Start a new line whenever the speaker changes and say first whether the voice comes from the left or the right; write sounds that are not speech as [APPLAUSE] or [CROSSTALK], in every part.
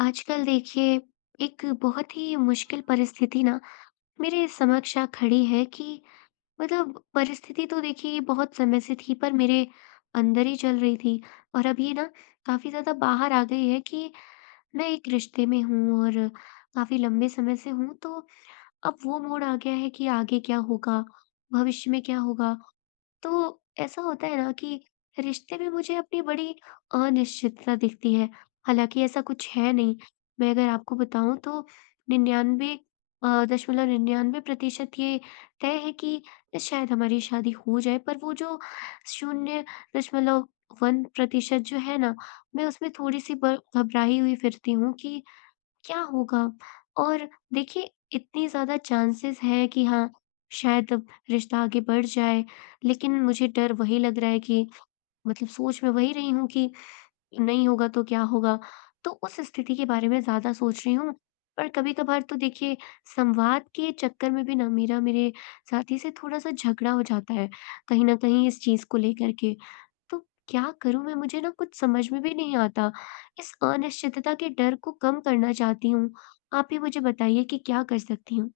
left: आजकल देखिए, एक बहुत ही मुश्किल परिस्थिति ना मेरे समक्ष आ खड़ी है कि मतलब परिस्थिति तो देखिए ये बहुत समय से थी, पर मेरे अंदर ही चल रही थी। और अब ये ना काफी ज्यादा बाहर आ गई है कि मैं एक रिश्ते में हूँ और काफी लंबे समय से हूँ, तो अब वो मोड़ आ गया है कि आगे क्या होगा, भविष्य में क्या होगा। तो ऐसा होता है ना कि रिश्ते में मुझे अपनी बड़ी अनिश्चितता दिखती है। हालाँकि ऐसा कुछ है नहीं। मैं अगर आपको बताऊँ तो 99 दशमलव 99% ये तय है कि शायद हमारी शादी हो जाए, पर वो जो 0.1% जो है ना, मैं उसमें थोड़ी-सी ब घबराई हुई फिरती हूँ कि क्या होगा? और देखिए, इतने ज़्यादा चांसेस हैं कि हाँ, शायद रिश्ता आगे बढ़ जाए, लेकिन मुझे डर वही लग रहा है कि मतलब सोच में वही रही हूँ कि नहीं होगा तो क्या होगा? तो उस स्थिति के बारे में ज़्यादा सोच रही हूँ। पर कभी-कभार तो देखिए, संवाद के चक्कर में भी ना मेरा मेरे साथी से थोड़ा-सा झगड़ा हो जाता है, कहीं न कहीं इस चीज़ को लेकर के। तो क्या करूँ मैं? मुझे ना कुछ समझ में भी नहीं आता। इस अनिश्चितता के डर को कम करना चाहती हूँ। आप ही मुझे बताइए कि क्या कर सकती हूँ?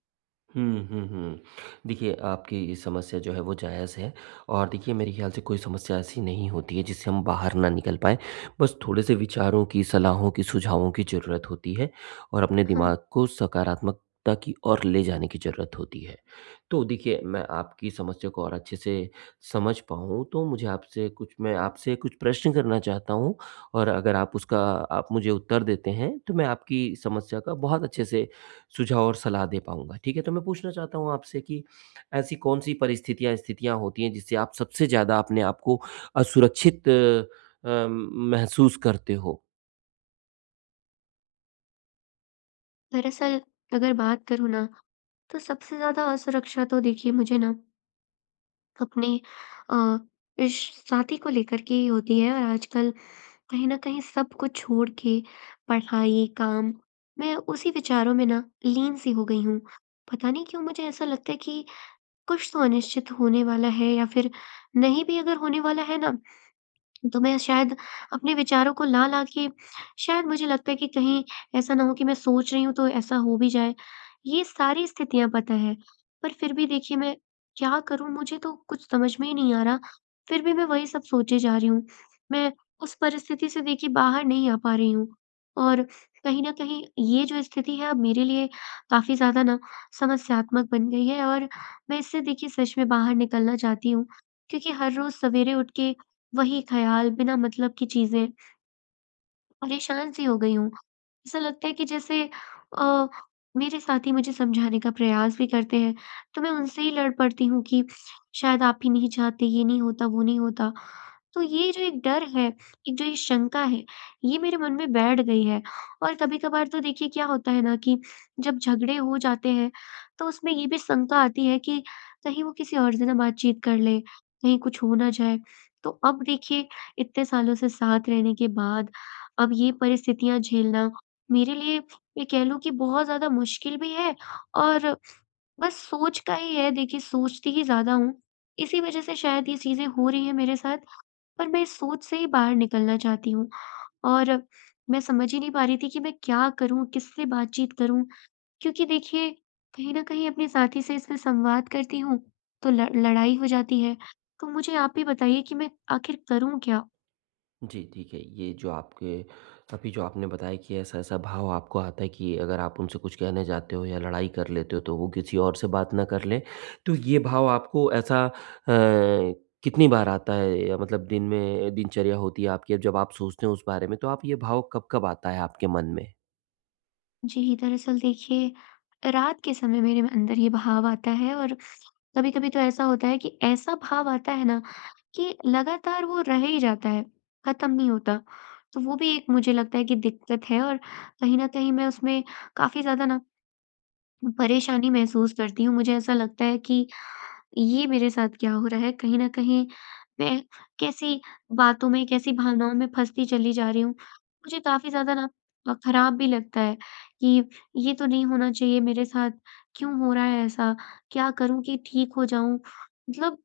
right: हुँ, हुँ, हुँ। देखिए, आपकी ये समस्या जो है वो जायज़ है और देखिए मेरे ख़्याल से कोई समस्या ऐसी नहीं होती है जिससे हम बाहर ना निकल पाएँ। बस थोड़े-से विचारों की, सलाहों की, सुझावों की ज़रूरत होती है और अपने
left: हाँ,
right: दिमाग को सकारात्मकता की ओर ले जाने की ज़रूरत होती है। तो देखिए, मैं आपकी समस्या को और अच्छे से समझ पाऊँ तो मुझे आपसे कुछ मैं आपसे कुछ प्रश्न करना चाहता हूँ और अगर आप मुझे उत्तर देते हैं तो मैं आपकी समस्या का बहुत अच्छे से सुझाव और सलाह दे पाऊँगा, ठीक है? तो मैं पूछना चाहता हूँ आपसे कि ऐसी कौन-सी परिस्थितियाँ, स्थितियाँ होती हैं जिससे आप सबसे ज़्यादा अपने आप को असुरक्षित महसूस करते हो?
left: दरअसल अगर बात करूँ ना, तो सबसे ज़्यादा असुरक्षा तो देखिए मुझे ना अपने अ, इस साथी को लेकर के ही होती है। और आजकल कहीं न कहीं सब कुछ छोड़ के, पढ़ाई, काम, मैं उसी विचारों में ना लीन सी हो गई हूँ। पता नहीं क्यों मुझे ऐसा लगता है कि कुछ तो अनिश्चित होने वाला है, या फिर नहीं भी अगर होने वाला है ना, तो मैं शायद अपने विचारों को ला-ला के शायद मुझे लगता है कि कहीं ऐसा ना हो कि मैं सोच रही हूँ तो ऐसा हो भी जाए। ये सारी स्थितियाँ पता है, पर फिर भी देखिए मैं क्या करूँ, मुझे तो कुछ समझ में ही नहीं आ रहा, फिर भी मैं वही सब सोचे जा रही हूँ। मैं उस परिस्थिति से देखिए बाहर नहीं आ पा रही हूँ। और कहीं न कहीं ये जो स्थिति है, अब मेरे लिए काफ़ी ज़्यादा ना समस्यात्मक बन गई है, और मैं इससे देखिए सच में बाहर निकलना चाहती हूँ। क्योंकि हर रोज़ सवेरे उठ के वही ख़याल, बिना मतलब की चीज़ें। परेशान सी हो गई हूँ। ऐसा लगता है कि जैसे अ, मेरे साथी मुझे समझाने का प्रयास भी करते हैं, तो मैं उनसे ही लड़ पड़ती हूँ कि शायद आप ही नहीं चाहते, ये नहीं होता, वो नहीं होता। तो ये जो एक डर है, एक जो ये शंका है, ये मेरे मन में बैठ गई है। और कभी-कभार तो देखिए क्या होता है ना कि जब झगड़े हो जाते हैं, तो उसमें ये भी शंका आती है कि कहीं वो किसी और से ना बातचीत कर ले, कहीं कुछ हो ना जाए। तो अब देखिए, इतने सालों से साथ रहने के बाद अब ये परिस्थितियाँ झेलना मेरे लिए, ये कह लो कि बहुत ज़्यादा मुश्किल भी है। और बस सोच का ही है देखिए, सोचती ही ज़्यादा हूँ। इसी वज़ह से शायद ये चीज़ें हो रही हैं मेरे साथ, पर मैं इस सोच से ही बाहर निकलना चाहती हूँ। और मैं समझ ही नहीं पा रही थी कि मैं क्या करूँ, किससे बातचीत करूँ? क्योंकि देखिए, कहीं न कहीं अपने साथी से इसमें संवाद करती हूँ, तो ल लड़ाई हो जाती है। तो मुझे आप ही बताइए कि मैं आखिर करूँ क्या?
right: जी, ठीक है। ये जो आपके अभी जो आपने बताया कि ऐसा-ऐसा भाव आपको आता है कि अगर आप उनसे कुछ कहने जाते हो या लड़ाई कर लेते हो तो वो किसी और से बात ना कर लें, तो ये भाव आपको कितनी बार आता है या मतलब दिन में दिनचर्या होती है आपकी अब जब आप सोचते हो उस बारे में, तो आप ये भाव कब-कब आता है आपके मन में?
left: जी, दरअसल देखिए, रात के समय मेरे अंदर ये भाव आता है। और कभी-कभी तो ऐसा होता है कि ऐसा भाव आता है ना कि लगातार वो रह ही जाता है, खत्म नहीं होता। तो वो भी एक मुझे लगता है कि दिक्कत है, और कहीं न कहीं मैं उसमें काफ़ी ज़्यादा ना परेशानी महसूस करती हूँ। मुझे ऐसा लगता है कि ये मेरे साथ क्या हो रहा है, कहीं न कहीं मैं कैसी बातों में, कैसी भावनाओं में फँसती चली जा रही हूँ। मुझे काफ़ी ज़्यादा ना खराब भी लगता है कि ये तो नहीं होना चाहिए मेरे साथ, क्यों हो रहा है ऐसा? क्या करूँ कि ठीक हो जाऊँ? मतलब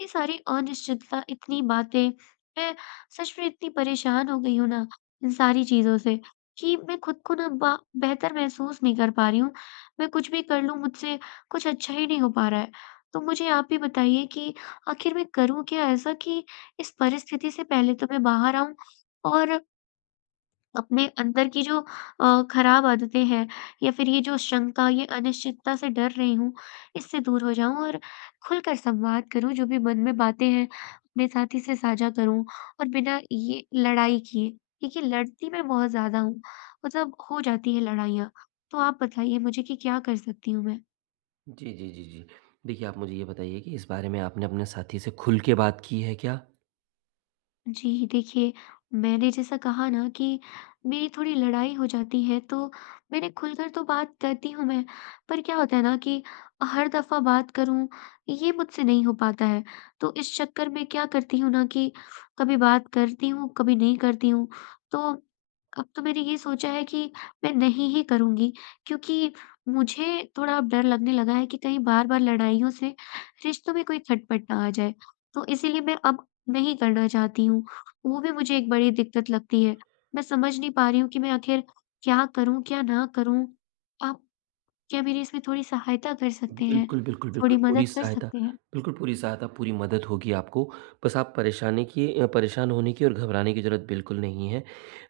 left: इतनी सारी अनिश्चितता, इतनी बातें, मैं सच में इतनी परेशान हो गई हूँ ना इन सारी चीज़ों से कि मैं खुद को ना बा बेहतर महसूस नहीं कर पा रही हूँ। मैं कुछ भी कर लूँ, मुझसे कुछ अच्छा ही नहीं हो पा रहा है। तो मुझे आप भी बताइए कि आखिर मैं करूँ क्या ऐसा कि इस परिस्थिति से पहले तो मैं बाहर आऊँ, और अपने अंदर की जो खराब आदतें हैं, या फिर ये जो शंका, ये अनिश्चितता से डर रही हूँ, इससे दूर हो जाऊँ, और खुलकर संवाद करूँ, जो भी मन में बातें हैं, अपने साथी से साझा करूँ, और बिना ये लड़ाई किए। देखिए, लड़ती मैं बहुत ज़्यादा हूँ, मतलब हो जाती है लड़ाइयाँ। तो आप बताइए मुझे कि क्या कर सकती हूँ मैं?
right: जी, जी, जी, जी। देखिए, आप मुझे ये बताइए कि इस बारे में आपने अपने साथी से खुल के बात की है क्या?
left: जी, देखिए, मैंने जैसा कहा ना कि मेरी थोड़ी लड़ाई हो जाती है, तो मैंने खुलकर तो बात करती हूँ मैं, पर क्या होता है ना कि हर दफ़ा बात करूँ, ये मुझसे नहीं हो पाता है। तो इस चक्कर में क्या करती हूँ ना कि कभी बात करती हूँ, कभी नहीं करती हूँ। तो अब तो मैंने ये सोचा है कि मैं नहीं ही करूँगी, क्योंकि मुझे थोड़ा अब डर लगने लगा है कि कहीं बार-बार लड़ाइयों से रिश्तों में कोई खटपट ना आ जाए। तो इसीलिए मैं अब नहीं करना चाहती हूँ, वो भी मुझे एक बड़ी दिक्कत लगती है। मैं समझ नहीं पा रही हूँ कि मैं आखिर क्या करूँ, क्या ना करूँ? आप क्या मेरी इसमें थोड़ी सहायता कर सकते हैं?
right: बिल्कुल, बिल्कुल,
left: थोड़ी मदद कर सकते हैं?
right: बिल्कुल, पूरी सहायता, पूरी मदद होगी आपको। बस आप परेशान होने की और घबराने की ज़रूरत बिल्कुल नहीं है।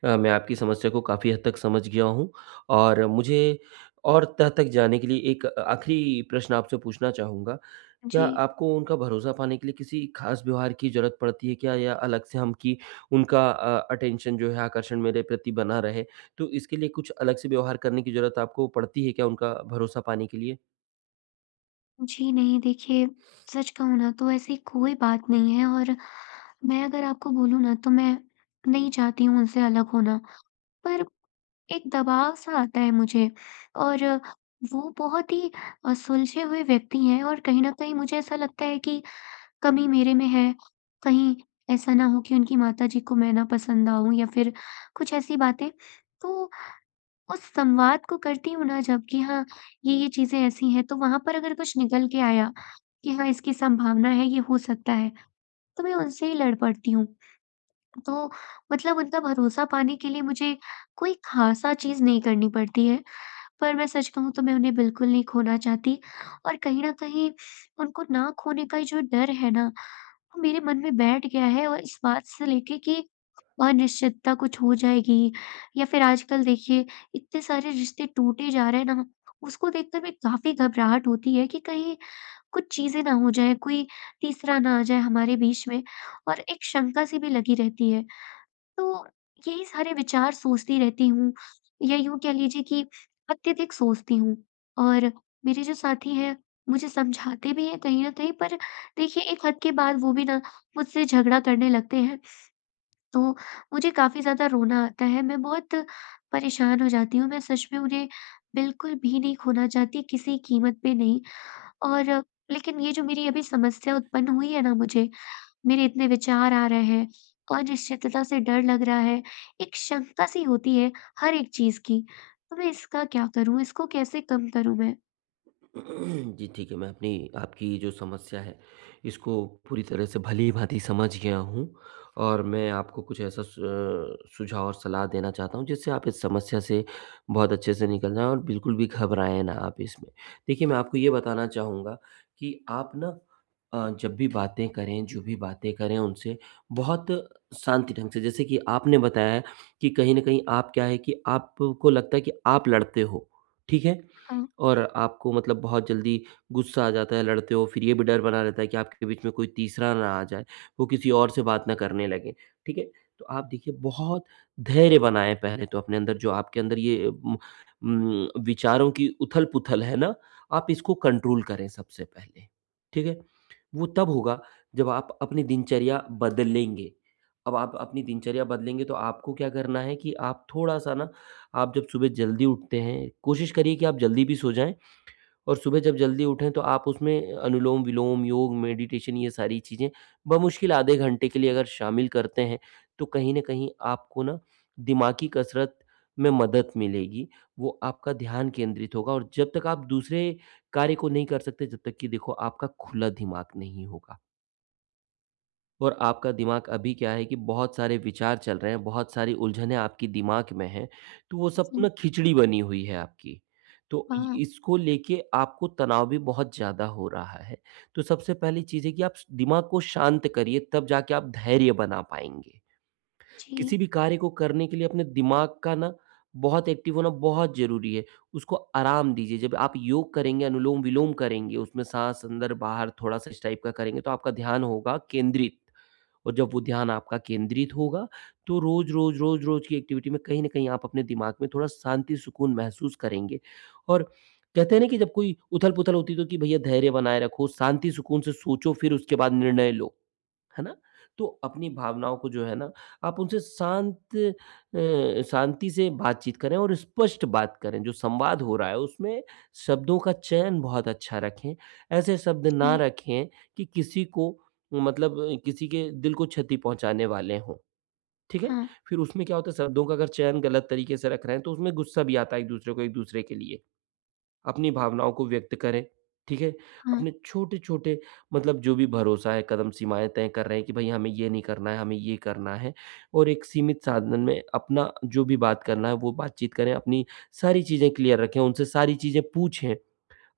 right: मैं आपकी समस्या को काफ़ी हद तक समझ गया हूँ और मुझे और तह तक जाने के लिए एक आखिरी प्रश्न आपसे पूछना चाहूँगा।
left: जी।
right: क्या आपको उनका भरोसा पाने के लिए किसी ख़ास व्यवहार की ज़रूरत पड़ती है क्या या अलग से हम कि अटेंशन जो है आकर्षण मेरे प्रति बना रहे, तो इसके लिए कुछ अलग से व्यवहार करने की ज़रूरत आपको पड़ती है क्या उनका भरोसा पाने के लिए?
left: जी नहीं, देखिए, सच कहूँ ना तो ऐसी कोई बात नहीं है। और मैं अगर आपको बोलूँ ना तो मैं नहीं चाहती हूँ उनसे अलग होना, पर एक दबाव-सा आता है मुझे। और वो बहुत ही सुलझे हुए व्यक्ति हैं, और कहीं न कहीं मुझे ऐसा लगता है कि कमी मेरे में है, कहीं ऐसा ना हो कि उनकी माताजी को मैं नापसंद आऊँ या फिर कुछ ऐसी बातें। तो उस संवाद को करती हूँ ना जब कि हाँ, ये चीज़ें ऐसी हैं तो वहाँ पर अगर कुछ निकल के आया कि हाँ, इसकी संभावना है, ये हो सकता है, तो मैं उनसे ही लड़ पड़ती हूँ। तो मतलब उनका भरोसा पाने के लिए मुझे कोई ख़ासा चीज़ नहीं करनी पड़ती है, पर मैं सच कहूँ तो मैं उन्हें बिल्कुल नहीं खोना चाहती। और कहीं न कहीं उनको ना खोने का ही जो डर है ना, मेरे मन में बैठ गया है, और इस बात से लेके कि अनिश्चितता कुछ हो जाएगी, या फिर आजकल देखिए इतने सारे रिश्ते टूटे जा रहे हैं ना, उसको देखकर मैं काफी घबराहट होती है कि कहीं कुछ चीजें ना हो जाए, कोई तीसरा ना आ जाए हमारे बीच में। और एक शंका सी भी लगी रहती है, तो यही सारे विचार सोचती रहती हूँ, या यूँ कह लीजिए कि अत्यधिक सोचती हूँ। और मेरे जो साथी हैं, मुझे समझाते भी हैं कहीं न कहीं, पर देखिए एक हद के बाद वो भी ना मुझसे झगड़ा करने लगते हैं, तो मुझे काफ़ी ज़्यादा रोना आता है। मैं बहुत परेशान हो जाती हूँ, मैं सच में उन्हें बिल्कुल भी नहीं खोना चाहती, किसी कीमत पे नहीं। और लेकिन ये जो मेरी अभी समस्या उत्पन्न हुई है ना, मुझे मेरे इतने विचार आ रहे हैं, अनिश्चितता से डर लग रहा है, एक शंका-सी होती है हर एक चीज़ की। तो मैं इसका क्या करूँ? इसको कैसे कम करूँ मैं?
right: [CLEARS THROAT] जी ठीक है, मैं अपनी आपकी जो समस्या है, इसको पूरी तरह से भली-भाँति समझ गया हूँ और मैं आपको कुछ ऐसा सुझाव और सलाह देना चाहता हूँ, जिससे आप इस समस्या से बहुत अच्छे से निकल जाएँ और बिल्कुल भी घबराएँ ना आप इसमें। देखिए, मैं आपको ये बताना चाहूँगा कि आप ना जब भी बातें करें, जो भी बातें करें उनसे बहुत शांति ढंग से जैसे कि आपने बताया है कि कहीं न कहीं आप क्या है कि आपको लगता है कि आप लड़ते हो, ठीक है?
left: हाँ,
right: और आपको मतलब बहुत जल्दी गुस्सा आ जाता है, लड़ते हो, फिर ये भी डर बना रहता है कि आपके बीच में कोई तीसरा ना आ जाए, वो किसी और से बात ना करने लगे, ठीक है? तो आप देखिए बहुत धैर्य बनाएँ पहले तो अपने अंदर जो आपके अंदर ये विचारों की उथल-पुथल है ना, आप इसको कंट्रोल करें सबसे पहले, ठीक है? वो तब होगा जब आप अपनी दिनचर्या बदलेंगे। अब आप अपनी दिनचर्या बदलेंगे तो आपको क्या करना है कि आप थोड़ा-सा ना आप जब सुबह जल्दी उठते हैं, कोशिश करिए कि आप जल्दी भी सो जाएँ और सुबह जब जल्दी उठें तो आप उसमें अनुलोम-विलोम, योग, मेडिटेशन ये सारी चीज़ें बमुश्किल आधे घंटे के लिए अगर शामिल करते हैं, तो कहीं न कहीं आपको ना दिमागी कसरत में मदद मिलेगी। वो आपका ध्यान केंद्रित होगा और जब तक आप दूसरे कार्य को नहीं कर सकते, जब तक कि देखो आपका खुला दिमाग नहीं होगा। और आपका दिमाग अभी क्या है कि बहुत सारे विचार चल रहे हैं, बहुत सारी उलझनें आपके दिमाग में हैं, तो वो सब
left: जी,
right: ना खिचड़ी बनी हुई है आपकी। तो इ
left: हाँ,
right: इसको लेके आपको तनाव भी बहुत ज़्यादा हो रहा है। तो सबसे पहली चीज़ है कि आप स दिमाग को शांत करिए, तब जाके आप धैर्य बना पाएँगे।
left: जी,
right: किसी भी कार्य को करने के लिए अपने दिमाग का ना बहुत एक्टिव होना बहुत ज़रूरी है। उसको आराम दीजिए, जब आप योग करेंगे, अनुलोम-विलोम करेंगे, उसमें साँस अंदर-बाहर थोड़ा-सा इस टाइप का करेंगे, तो आपका ध्यान होगा केंद्रित। और जब वो ध्यान आपका केंद्रित होगा, तो रोज़, रोज़, रोज़, रोज़ की एक्टिविटी में कहीं न कहीं आप अपने दिमाग में थोड़ा शांति, सुकून महसूस करेंगे। और कहते हैं ना कि जब कोई उथल-पुथल होती है, तो कि भैया धैर्य बनाए रखो, शांति, सुकून से सोचो, फिर उसके बाद निर्णय लो। है ना? तो अपनी भावनाओं को जो है ना, आप उनसे शांति से बातचीत करें और स्पष्ट बात करें। जो संवाद हो रहा है उसमें शब्दों का चयन बहुत अच्छा रखें। ऐसे शब्द
left: जी,
right: ना रखें कि किसी को मतलब किसी के दिल को क्षति पहुँचाने वाले हों। ठीक है?
left: हाँ,
right: फिर उसमें क्या होता है शब्दों का अगर चयन गलत तरीके से रख रहे हैं तो उसमें गुस्सा भी आता है एक-दूसरे को एक-दूसरे के लिए। अपनी भावनाओं को व्यक्त करें, ठीक है?
left: हाँ,
right: अपने छोटे-छोटे मतलब जो भी भरोसा है, कदम, सीमाएँ तय कर रहे हैं कि भई हमें ये नहीं करना है, हमें ये करना है और एक सीमित साधन में अपना जो भी बात करना है वो बातचीत करें, अपनी सारी चीज़ें क्लियर रखें, उनसे सारी चीज़ें पूछें।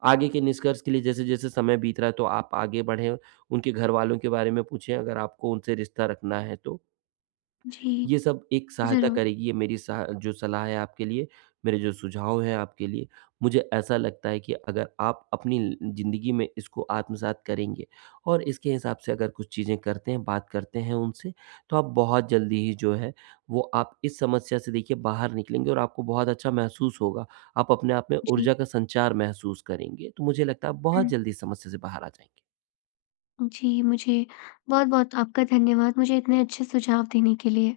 right: आगे के निष्कर्ष के लिए जैसे-जैसे समय बीत रहा है तो आप आगे बढ़ें, उनके घरवालों के बारे में पूछें अगर आपको उनसे रिश्ता रखना है तो।
left: जी,
right: ये सब एक सहायता
left: ज़रूर,
right: करेगी ये मेरी सहा जो सलाह है आपके लिए, मेरे जो सुझाव हैं आपके लिए, मुझे ऐसा लगता है कि अगर आप अपनी ल ज़िंदगी में इसको आत्मसात करेंगे और इसके हिसाब से अगर कुछ चीज़ें करते हैं, बात करते हैं उनसे, तो आप बहुत जल्दी ही जो है वो आप इस समस्या से देखिए बाहर निकलेंगे और आपको बहुत अच्छा महसूस होगा। आप अपने आप में
left: जी,
right: ऊर्जा का संचार महसूस करेंगे, तो मुझे लगता है आप बहुत
left: हुँ,
right: जल्दी इस समस्या से बाहर आ जाएँगे।
left: जी, मुझे बहुत-बहुत आपका धन्यवाद, मुझे इतने अच्छे सुझाव देने के लिए।